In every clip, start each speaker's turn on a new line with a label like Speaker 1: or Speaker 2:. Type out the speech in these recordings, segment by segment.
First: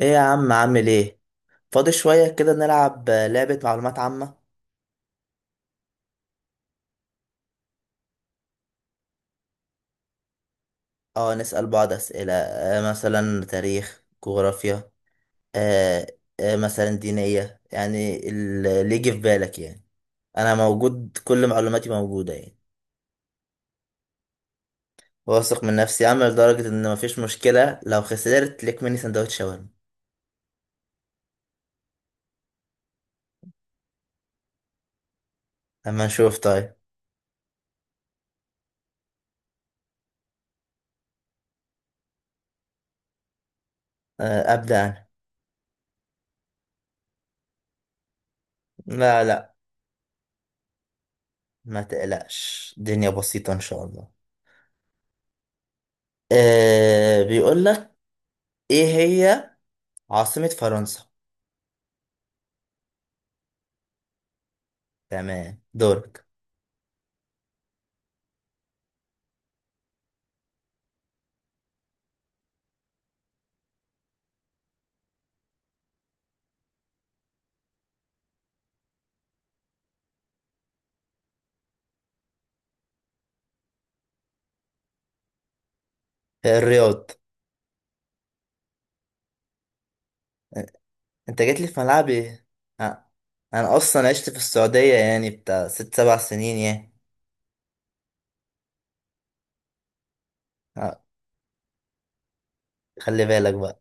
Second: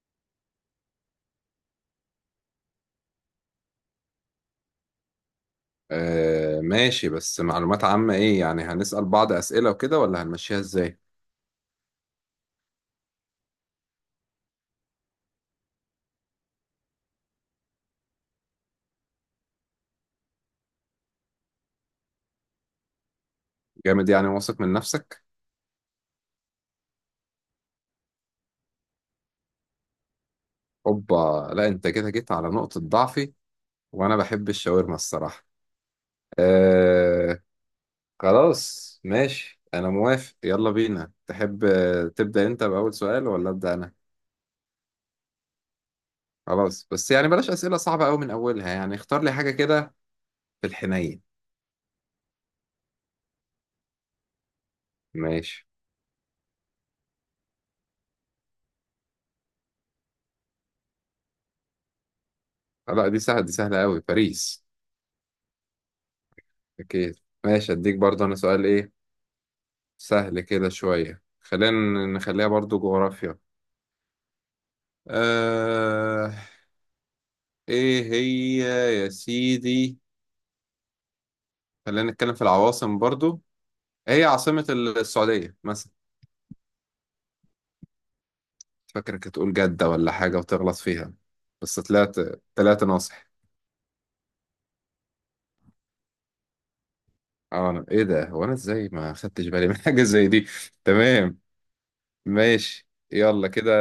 Speaker 1: ايه يا عم، عامل ايه؟ فاضي شوية كده، نلعب لعبة معلومات عامة.
Speaker 2: آه ماشي. بس معلومات عامة ايه يعني؟ هنسأل بعض أسئلة وكده ولا هنمشيها ازاي؟
Speaker 1: اه، نسأل بعض أسئلة. آه، مثلا تاريخ، جغرافيا. آه. آه، مثلا دينية، يعني اللي يجي في بالك يعني. انا موجود، كل معلوماتي موجودة يعني.
Speaker 2: جامد، يعني واثق من نفسك.
Speaker 1: واثق من نفسي، عامل لدرجة ان مفيش مشكلة لو خسرت ليك مني سندوتش شاورما.
Speaker 2: اوبا، لا انت كده جيت على نقطة ضعفي وانا بحب الشاورما الصراحة.
Speaker 1: اما نشوف طيب.
Speaker 2: آه خلاص ماشي، انا موافق. يلا بينا، تحب تبدأ انت بأول سؤال ولا أبدأ انا؟
Speaker 1: آه، ابدأ انا.
Speaker 2: خلاص، بس يعني بلاش أسئلة صعبة قوي من اولها، يعني اختار
Speaker 1: لا
Speaker 2: لي حاجة
Speaker 1: لا،
Speaker 2: كده في الحنين.
Speaker 1: ما تقلقش، الدنيا بسيطة ان شاء الله.
Speaker 2: ماشي.
Speaker 1: آه، بيقول لك: ايه هي عاصمة فرنسا؟
Speaker 2: لا دي سهلة، دي سهلة قوي، باريس.
Speaker 1: تمام، دورك.
Speaker 2: اكيد. ماشي، اديك برضه انا سؤال ايه؟ سهل كده شوية، خلينا نخليها برضو جغرافيا. آه، ايه هي، يا سيدي، خلينا نتكلم في العواصم برضو. إيه هي عاصمة السعودية مثلا؟
Speaker 1: الرياض.
Speaker 2: فاكرك هتقول جدة ولا حاجة وتغلط فيها،
Speaker 1: انت جيت لي في
Speaker 2: بس طلعت،
Speaker 1: ملعبي.
Speaker 2: طلعت
Speaker 1: اه.
Speaker 2: ناصح.
Speaker 1: انا اصلا عشت في السعودية يعني بتاع 6 7 سنين يعني.
Speaker 2: اه ايه ده، هو انا ازاي ما خدتش بالي من حاجة زي دي؟
Speaker 1: اه.
Speaker 2: تمام ماشي،
Speaker 1: خلي
Speaker 2: يلا
Speaker 1: بالك
Speaker 2: كده،
Speaker 1: بقى.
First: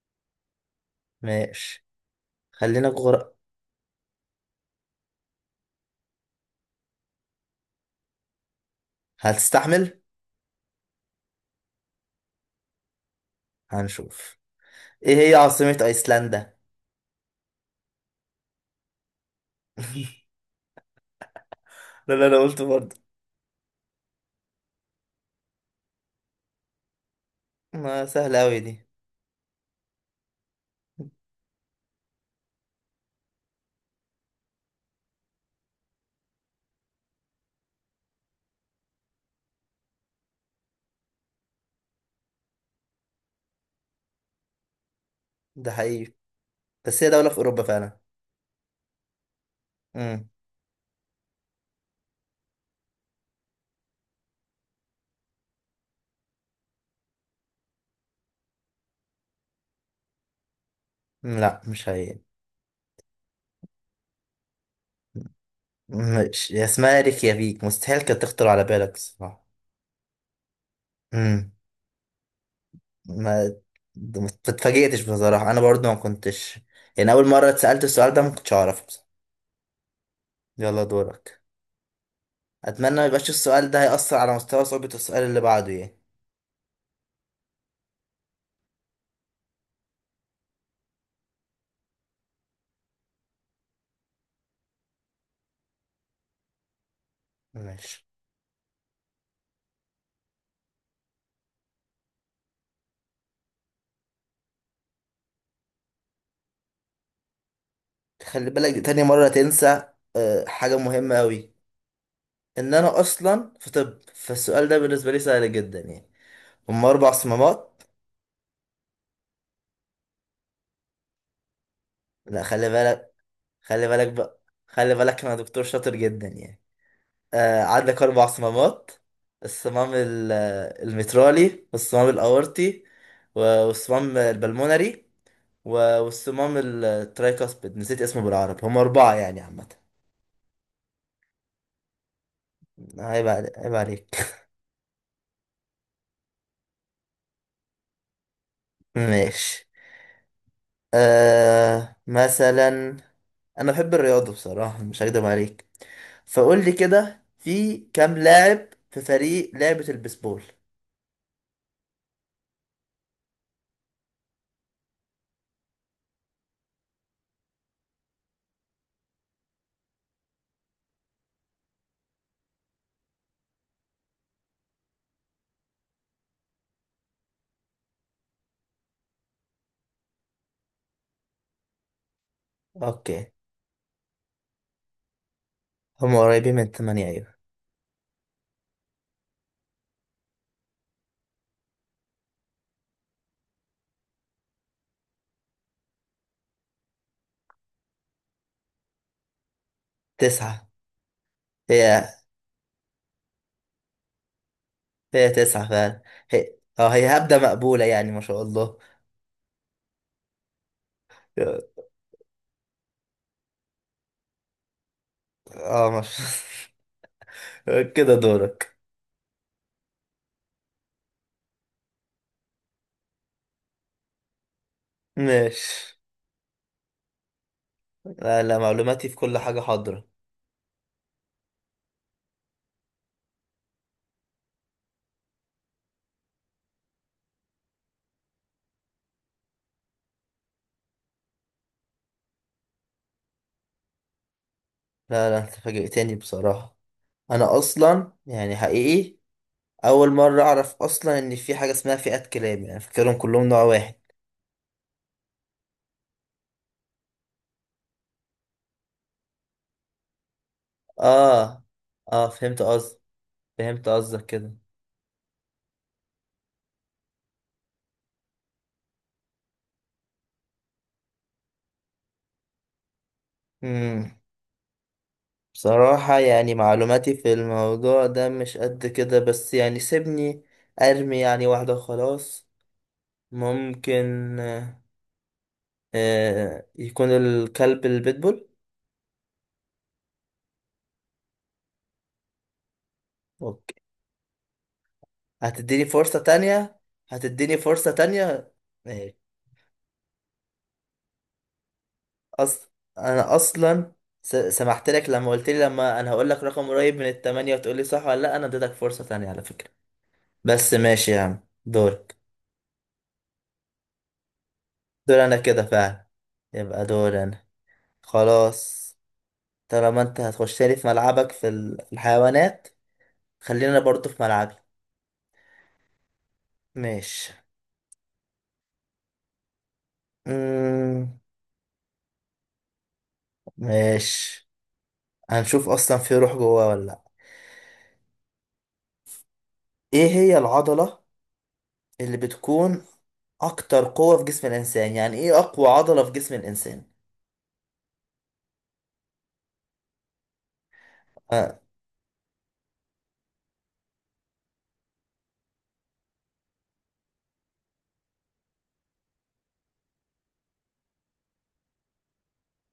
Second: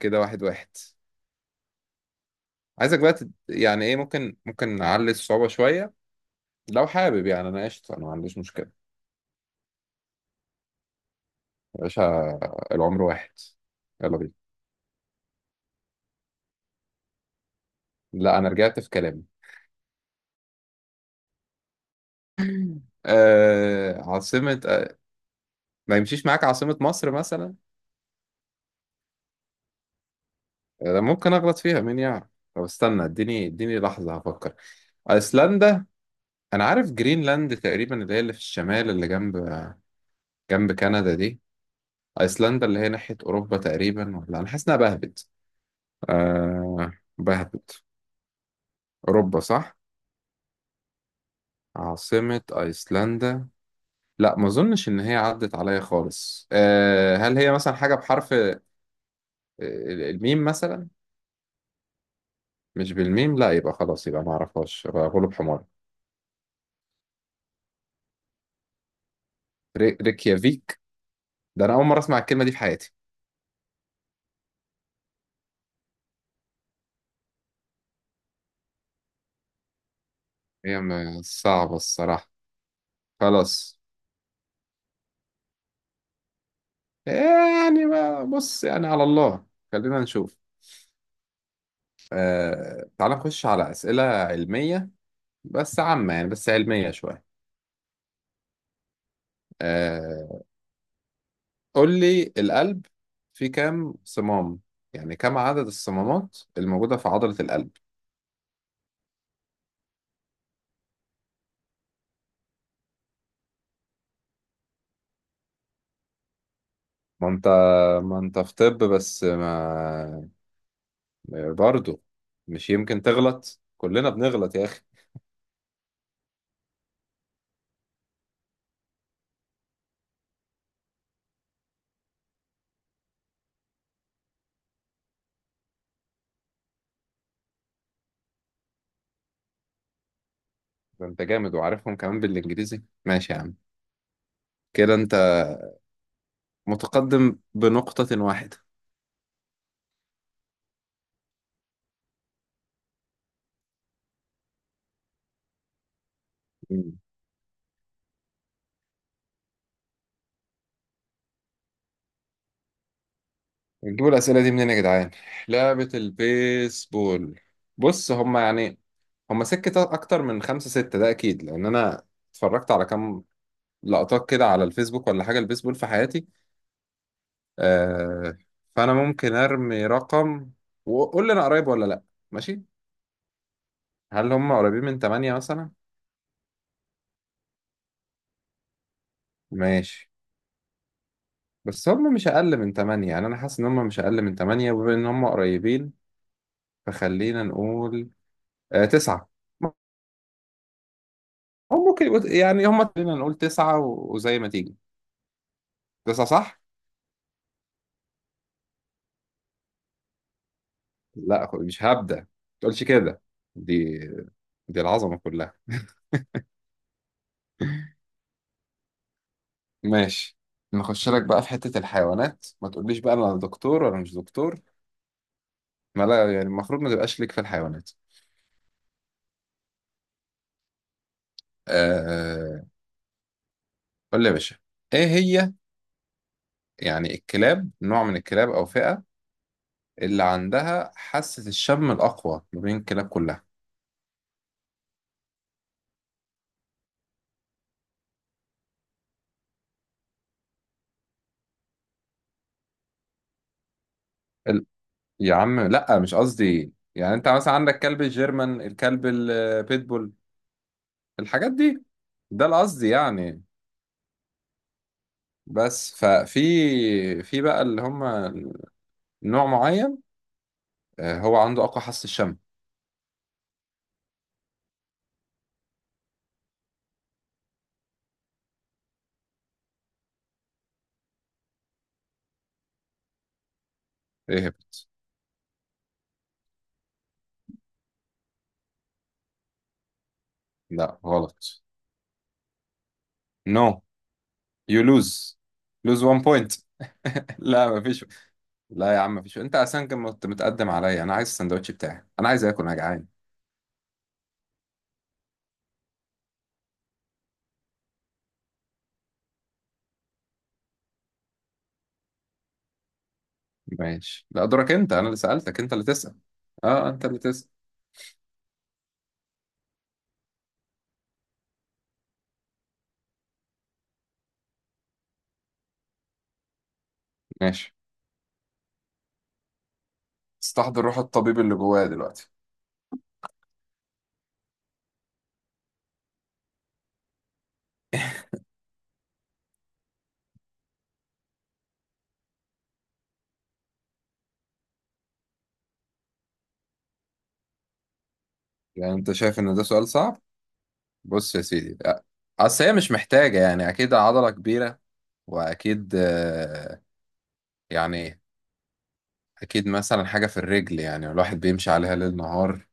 Speaker 2: كده واحد واحد.
Speaker 1: ماشي. خلينا
Speaker 2: عايزك بقى
Speaker 1: جغر
Speaker 2: يعني ايه، ممكن نعلي الصعوبة شوية لو حابب. يعني انا قشطة، انا ما عنديش مشكلة.
Speaker 1: هتستحمل.
Speaker 2: يا باشا، العمر واحد. يلا بينا.
Speaker 1: هنشوف. ايه هي عاصمة ايسلندا؟
Speaker 2: لا انا رجعت في كلامي.
Speaker 1: لا لا، انا قلت برضه.
Speaker 2: آه، عاصمة ما يمشيش معاك عاصمة مصر مثلا؟
Speaker 1: ما سهلة اوي دي.
Speaker 2: آه، ممكن اغلط فيها، مين يعرف. طب استنى، اديني لحظة هفكر. ايسلندا. انا عارف جرينلاند تقريبا، اللي هي اللي في الشمال اللي جنب جنب كندا دي. ايسلندا اللي هي ناحية اوروبا تقريبا، ولا انا حاسس انها بهبت.
Speaker 1: ده حقيقي.
Speaker 2: آه
Speaker 1: بس هي دولة في اوروبا
Speaker 2: بهبت.
Speaker 1: فعلا.
Speaker 2: اوروبا، صح؟
Speaker 1: مم.
Speaker 2: عاصمة ايسلندا، لا ما اظنش ان هي عدت عليا خالص. أه، هل هي مثلا حاجه بحرف الميم مثلا؟
Speaker 1: لا، مش هي.
Speaker 2: مش بالميم، لا يبقى خلاص، يبقى ما اعرفهاش، يبقى غلب حمار.
Speaker 1: مش هي اسمها ريكيافيك، مستحيل كانت تخطر على بالك الصراحة.
Speaker 2: ريكيافيك.
Speaker 1: مم.
Speaker 2: ده انا اول مره اسمع الكلمه دي في حياتي.
Speaker 1: ما ما اتفاجئتش بصراحة. انا برضو ما كنتش، يعني اول مرة اتسألت السؤال ده ما كنتش اعرفه بصراحة.
Speaker 2: هي
Speaker 1: يلا، دورك.
Speaker 2: صعبه الصراحه.
Speaker 1: اتمنى ما يبقاش السؤال
Speaker 2: خلاص،
Speaker 1: ده هيأثر على مستوى صعوبة السؤال اللي بعده يعني.
Speaker 2: يعني ما بص، يعني على الله، خلينا نشوف. أه، تعال نخش على اسئله علميه، بس عامه يعني، بس علميه شويه.
Speaker 1: ماشي.
Speaker 2: أه، قول لي القلب فيه كام صمام؟ يعني كم عدد الصمامات الموجودة في عضلة القلب؟
Speaker 1: خلي بالك، دي تاني مرة تنسى. حاجة مهمة أوي، إن أنا أصلا في طب، فالسؤال ده بالنسبة لي سهل جدا يعني. هما أربع
Speaker 2: ما انت،
Speaker 1: صمامات.
Speaker 2: ما انت في طب، بس ما برضه
Speaker 1: لا، خلي
Speaker 2: مش يمكن
Speaker 1: بالك.
Speaker 2: تغلط،
Speaker 1: خلي
Speaker 2: كلنا
Speaker 1: بالك بقى.
Speaker 2: بنغلط يا اخي.
Speaker 1: خلي بالك، أنا دكتور شاطر جدا يعني. آه، عندك أربع صمامات: الصمام ال- المترالي، والصمام الأورطي، والصمام البلمونري، والصمام الترايكاسبيد. نسيت اسمه بالعربي. هم أربعة يعني عامة.
Speaker 2: ده انت جامد وعارفهم كمان بالانجليزي، ماشي يا عم.
Speaker 1: عيب عليك.
Speaker 2: كده انت متقدم بنقطة واحدة.
Speaker 1: ماشي. آه، مثلا أنا بحب الرياضة بصراحة، مش هكدب عليك، فقول لي
Speaker 2: مم.
Speaker 1: كده: في كام لاعب في فريق لعبة البيسبول؟
Speaker 2: نجيبوا الأسئلة دي منين يا جدعان؟ لعبة البيسبول. بص، هما يعني، هما سكة أكتر من خمسة ستة، ده أكيد، لأن أنا اتفرجت على كام لقطات كده على الفيسبوك ولا حاجة البيسبول في حياتي. آه، فأنا ممكن أرمي رقم وقول لي أنا قريب ولا لأ؟ ماشي.
Speaker 1: اوكي.
Speaker 2: هل هم قريبين من تمانية مثلا؟
Speaker 1: هم قريبين من تمانية، ايوه.
Speaker 2: ماشي، بس هم مش أقل من تمانية، يعني أنا حاسس إن هم مش أقل من تمانية، وبما إن هم قريبين فخلينا نقول آه تسعة.
Speaker 1: تسعة.
Speaker 2: هم
Speaker 1: هي.
Speaker 2: يعني هم خلينا نقول تسعة وزي ما تيجي.
Speaker 1: هي تسعة فعلا.
Speaker 2: تسعة
Speaker 1: هي.
Speaker 2: صح؟
Speaker 1: اه، هي هبدة مقبولة يعني، ما شاء الله.
Speaker 2: لا مش هبدأ، ما تقولش كده، دي دي العظمة كلها.
Speaker 1: اه، ما شاء الله. كده دورك.
Speaker 2: ماشي، نخش لك بقى في حتة الحيوانات، ما تقوليش بقى انا دكتور ولا مش دكتور،
Speaker 1: ماشي.
Speaker 2: ما لا، يعني المفروض ما تبقاش ليك في الحيوانات.
Speaker 1: لا لا، معلوماتي في كل حاجة حاضرة.
Speaker 2: آه، قول لي يا باشا، ايه هي يعني الكلاب، نوع من الكلاب او فئة اللي عندها حاسة الشم الاقوى ما بين الكلاب كلها؟
Speaker 1: لا لا، انت فاجئتني بصراحة. انا اصلا يعني حقيقي اول مرة اعرف اصلا ان في حاجة اسمها فئات كلاب، يعني فاكرهم كلهم نوع واحد.
Speaker 2: ال... يا عم لا، مش قصدي، يعني انت مثلا عندك كلب الجيرمان، الكلب البيتبول، الحاجات
Speaker 1: اه.
Speaker 2: دي،
Speaker 1: اه،
Speaker 2: ده
Speaker 1: فهمت
Speaker 2: القصد
Speaker 1: قصدك.
Speaker 2: يعني.
Speaker 1: فهمت قصدك كده.
Speaker 2: بس ففي، في بقى اللي هم نوع معين، آه، هو عنده اقوى حاسة الشم.
Speaker 1: امم بصراحة يعني معلوماتي في الموضوع ده مش قد كده، بس يعني سيبني أرمي يعني واحدة خلاص. ممكن
Speaker 2: اهبط.
Speaker 1: يكون الكلب البيتبول.
Speaker 2: لا غلط. نو
Speaker 1: أوكي.
Speaker 2: يو لوز.
Speaker 1: هتديني
Speaker 2: لوز
Speaker 1: فرصة
Speaker 2: 1 بوينت.
Speaker 1: تانية؟ هتديني
Speaker 2: لا
Speaker 1: فرصة
Speaker 2: مفيش،
Speaker 1: تانية؟
Speaker 2: لا يا عم
Speaker 1: ماشي.
Speaker 2: مفيش، انت اصلا كنت متقدم عليا، انا عايز السندوتش بتاعي، انا عايز اكل،
Speaker 1: أص...
Speaker 2: انا جعان.
Speaker 1: أنا أصلا سمحت لك لما قلت لي، لما أنا هقول لك رقم قريب من التمانية وتقول لي صح ولا لأ، أنا اديتك فرصة تانية على فكرة. بس ماشي يا عم، دورك.
Speaker 2: ماشي، لا دورك انت، انا اللي
Speaker 1: دور أنا
Speaker 2: سألتك
Speaker 1: كده
Speaker 2: انت اللي
Speaker 1: فعلا،
Speaker 2: تسأل.
Speaker 1: يبقى
Speaker 2: اه انت اللي
Speaker 1: دور أنا.
Speaker 2: تسأل.
Speaker 1: خلاص. طالما انت هتخش لي في ملعبك في في الحيوانات، خلينا برضو في ملعبي. ماشي.
Speaker 2: ماشي، استحضر روح
Speaker 1: مم.
Speaker 2: الطبيب اللي جوايا دلوقتي.
Speaker 1: ماشي. هنشوف اصلا في روح جواه ولا لا. ايه هي العضلة اللي بتكون اكتر قوة في جسم الانسان؟ يعني ايه اقوى عضلة في جسم الانسان؟
Speaker 2: يعني انت شايف ان ده سؤال صعب؟ بص يا
Speaker 1: آه.
Speaker 2: سيدي اصل هي مش محتاجة، يعني اكيد عضلة كبيرة واكيد يعني اكيد مثلا حاجة في الرجل، يعني الواحد بيمشي عليها ليل نهار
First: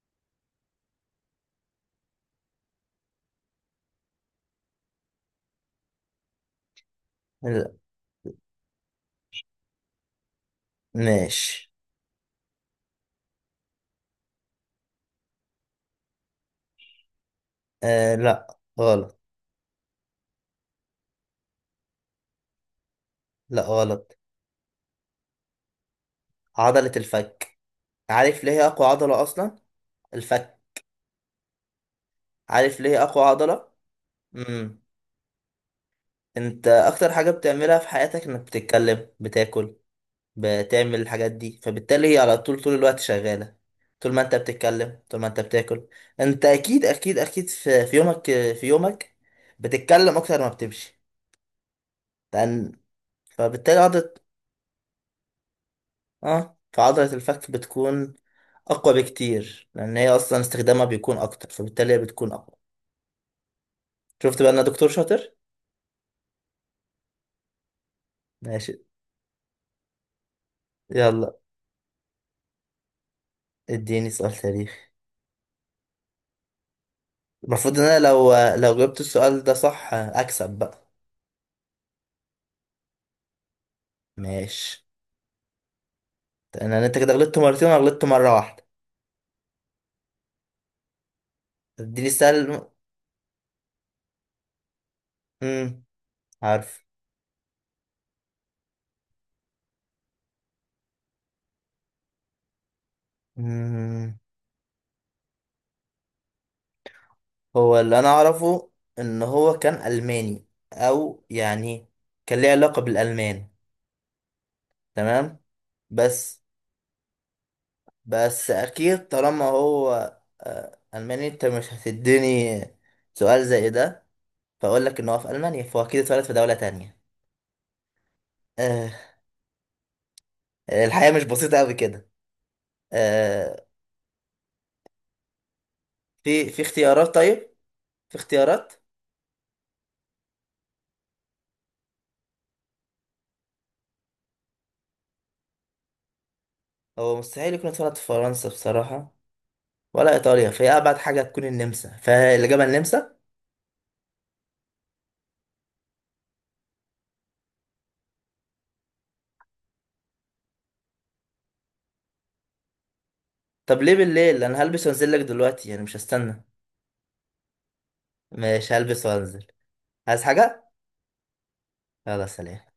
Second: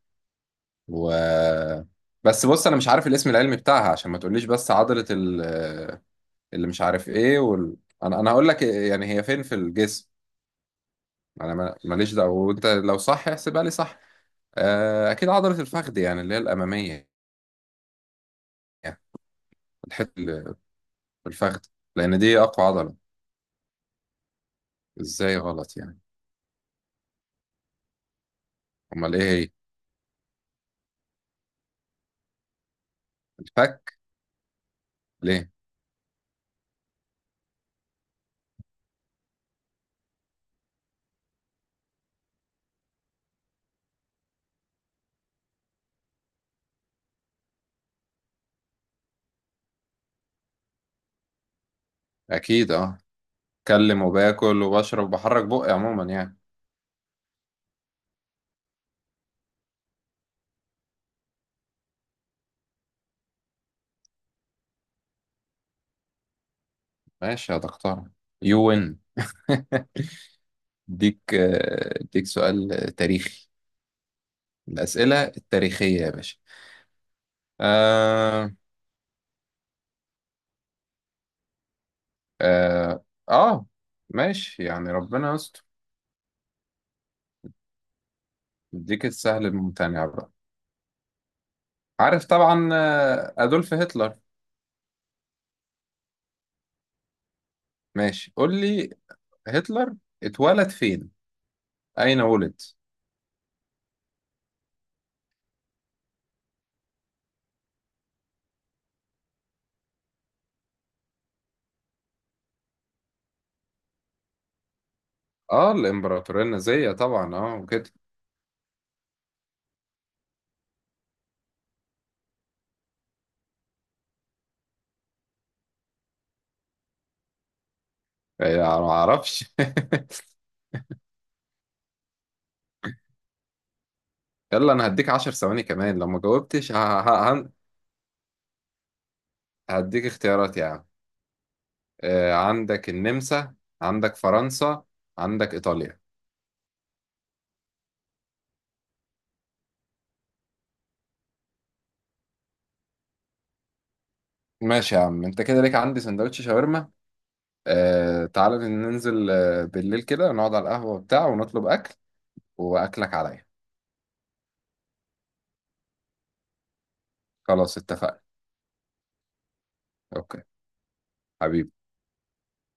Speaker 2: و بس. بص انا مش عارف الاسم العلمي بتاعها، عشان ما تقوليش بس عضلة ال... اللي مش عارف ايه
Speaker 1: لا.
Speaker 2: وال... انا هقول لك يعني هي فين في الجسم، انا
Speaker 1: ماشي.
Speaker 2: ماليش دعوة، وانت لو صح احسبها لي صح. آه، اكيد عضلة الفخذ، يعني اللي هي الامامية،
Speaker 1: آه. لا،
Speaker 2: يعني
Speaker 1: غلط.
Speaker 2: الحتة اللي في الفخذ، لان دي اقوى عضلة.
Speaker 1: لا، غلط.
Speaker 2: ازاي غلط يعني؟
Speaker 1: عضلة الفك. عارف ليه هي اقوى
Speaker 2: امال
Speaker 1: عضلة
Speaker 2: ايه هي؟
Speaker 1: اصلا؟ الفك. عارف ليه هي اقوى عضلة؟
Speaker 2: الفك؟
Speaker 1: امم.
Speaker 2: ليه؟
Speaker 1: انت اكتر حاجة بتعملها في حياتك انك بتتكلم، بتاكل، بتعمل الحاجات دي، فبالتالي هي على طول طول الوقت شغالة. طول ما انت بتتكلم، طول ما انت بتاكل، انت اكيد اكيد اكيد في يومك، في يومك بتتكلم اكتر ما بتمشي، لان
Speaker 2: اكيد اه،
Speaker 1: فبالتالي
Speaker 2: اتكلم
Speaker 1: عضلة،
Speaker 2: وباكل وبشرب وبحرك بقي عموما يعني.
Speaker 1: اه، فعضلة الفك بتكون اقوى بكتير لان هي اصلا استخدامها بيكون اكتر، فبالتالي هي بتكون اقوى. شفت بقى انا دكتور شاطر.
Speaker 2: ماشي يا دكتور. يو
Speaker 1: ماشي.
Speaker 2: وين. اديك
Speaker 1: يلا
Speaker 2: اديك سؤال تاريخي.
Speaker 1: اديني سؤال تاريخ.
Speaker 2: الأسئلة التاريخية يا باشا.
Speaker 1: المفروض ان انا لو
Speaker 2: آه،
Speaker 1: لو جبت السؤال ده صح اكسب بقى.
Speaker 2: آه, آه ماشي،
Speaker 1: ماشي.
Speaker 2: يعني ربنا يستر.
Speaker 1: انا انت كده غلطت مرتين وانا غلطت مرة واحدة.
Speaker 2: اديك السهل الممتنع بقى.
Speaker 1: اديني
Speaker 2: عارف
Speaker 1: سهل.
Speaker 2: طبعا آه، أدولف هتلر؟
Speaker 1: امم. عارف.
Speaker 2: ماشي قول لي، هتلر اتولد فين؟ أين ولد؟
Speaker 1: مم. هو اللي انا اعرفه ان هو كان الماني، او يعني كان ليه علاقة بالالمان. تمام.
Speaker 2: آه
Speaker 1: بس
Speaker 2: الإمبراطورية النازية طبعا آه وكده.
Speaker 1: بس اكيد طالما هو الماني، انت مش هتديني سؤال زي ده فاقول لك ان هو في المانيا، فهو اكيد اتولد في دولة تانية.
Speaker 2: آه، يعني ما
Speaker 1: آه،
Speaker 2: أعرفش.
Speaker 1: الحياة مش بسيطة قوي كده. آه،
Speaker 2: يلا أنا هديك عشر ثواني كمان لو ما
Speaker 1: في
Speaker 2: جاوبتش
Speaker 1: اختيارات
Speaker 2: ه-
Speaker 1: طيب؟
Speaker 2: هن-
Speaker 1: في اختيارات؟
Speaker 2: هديك اختيارات يعني. آه، عندك النمسا، عندك فرنسا، عندك إيطاليا.
Speaker 1: هو مستحيل يكون اتولد في فرنسا بصراحة ولا ايطاليا، فهي ابعد حاجه تكون النمسا، فالاجابه النمسا.
Speaker 2: ماشي يا عم، انت كده ليك عندي سندوتش شاورما. آه تعالى ننزل بالليل كده، نقعد على القهوة بتاع ونطلب أكل وأكلك عليا.
Speaker 1: طب ليه بالليل؟ انا هلبس وانزل لك دلوقتي يعني، مش هستنى.
Speaker 2: خلاص اتفقنا.
Speaker 1: مش هلبس وانزل؟ عايز
Speaker 2: أوكي
Speaker 1: حاجه؟
Speaker 2: حبيبي.
Speaker 1: يلا سلام.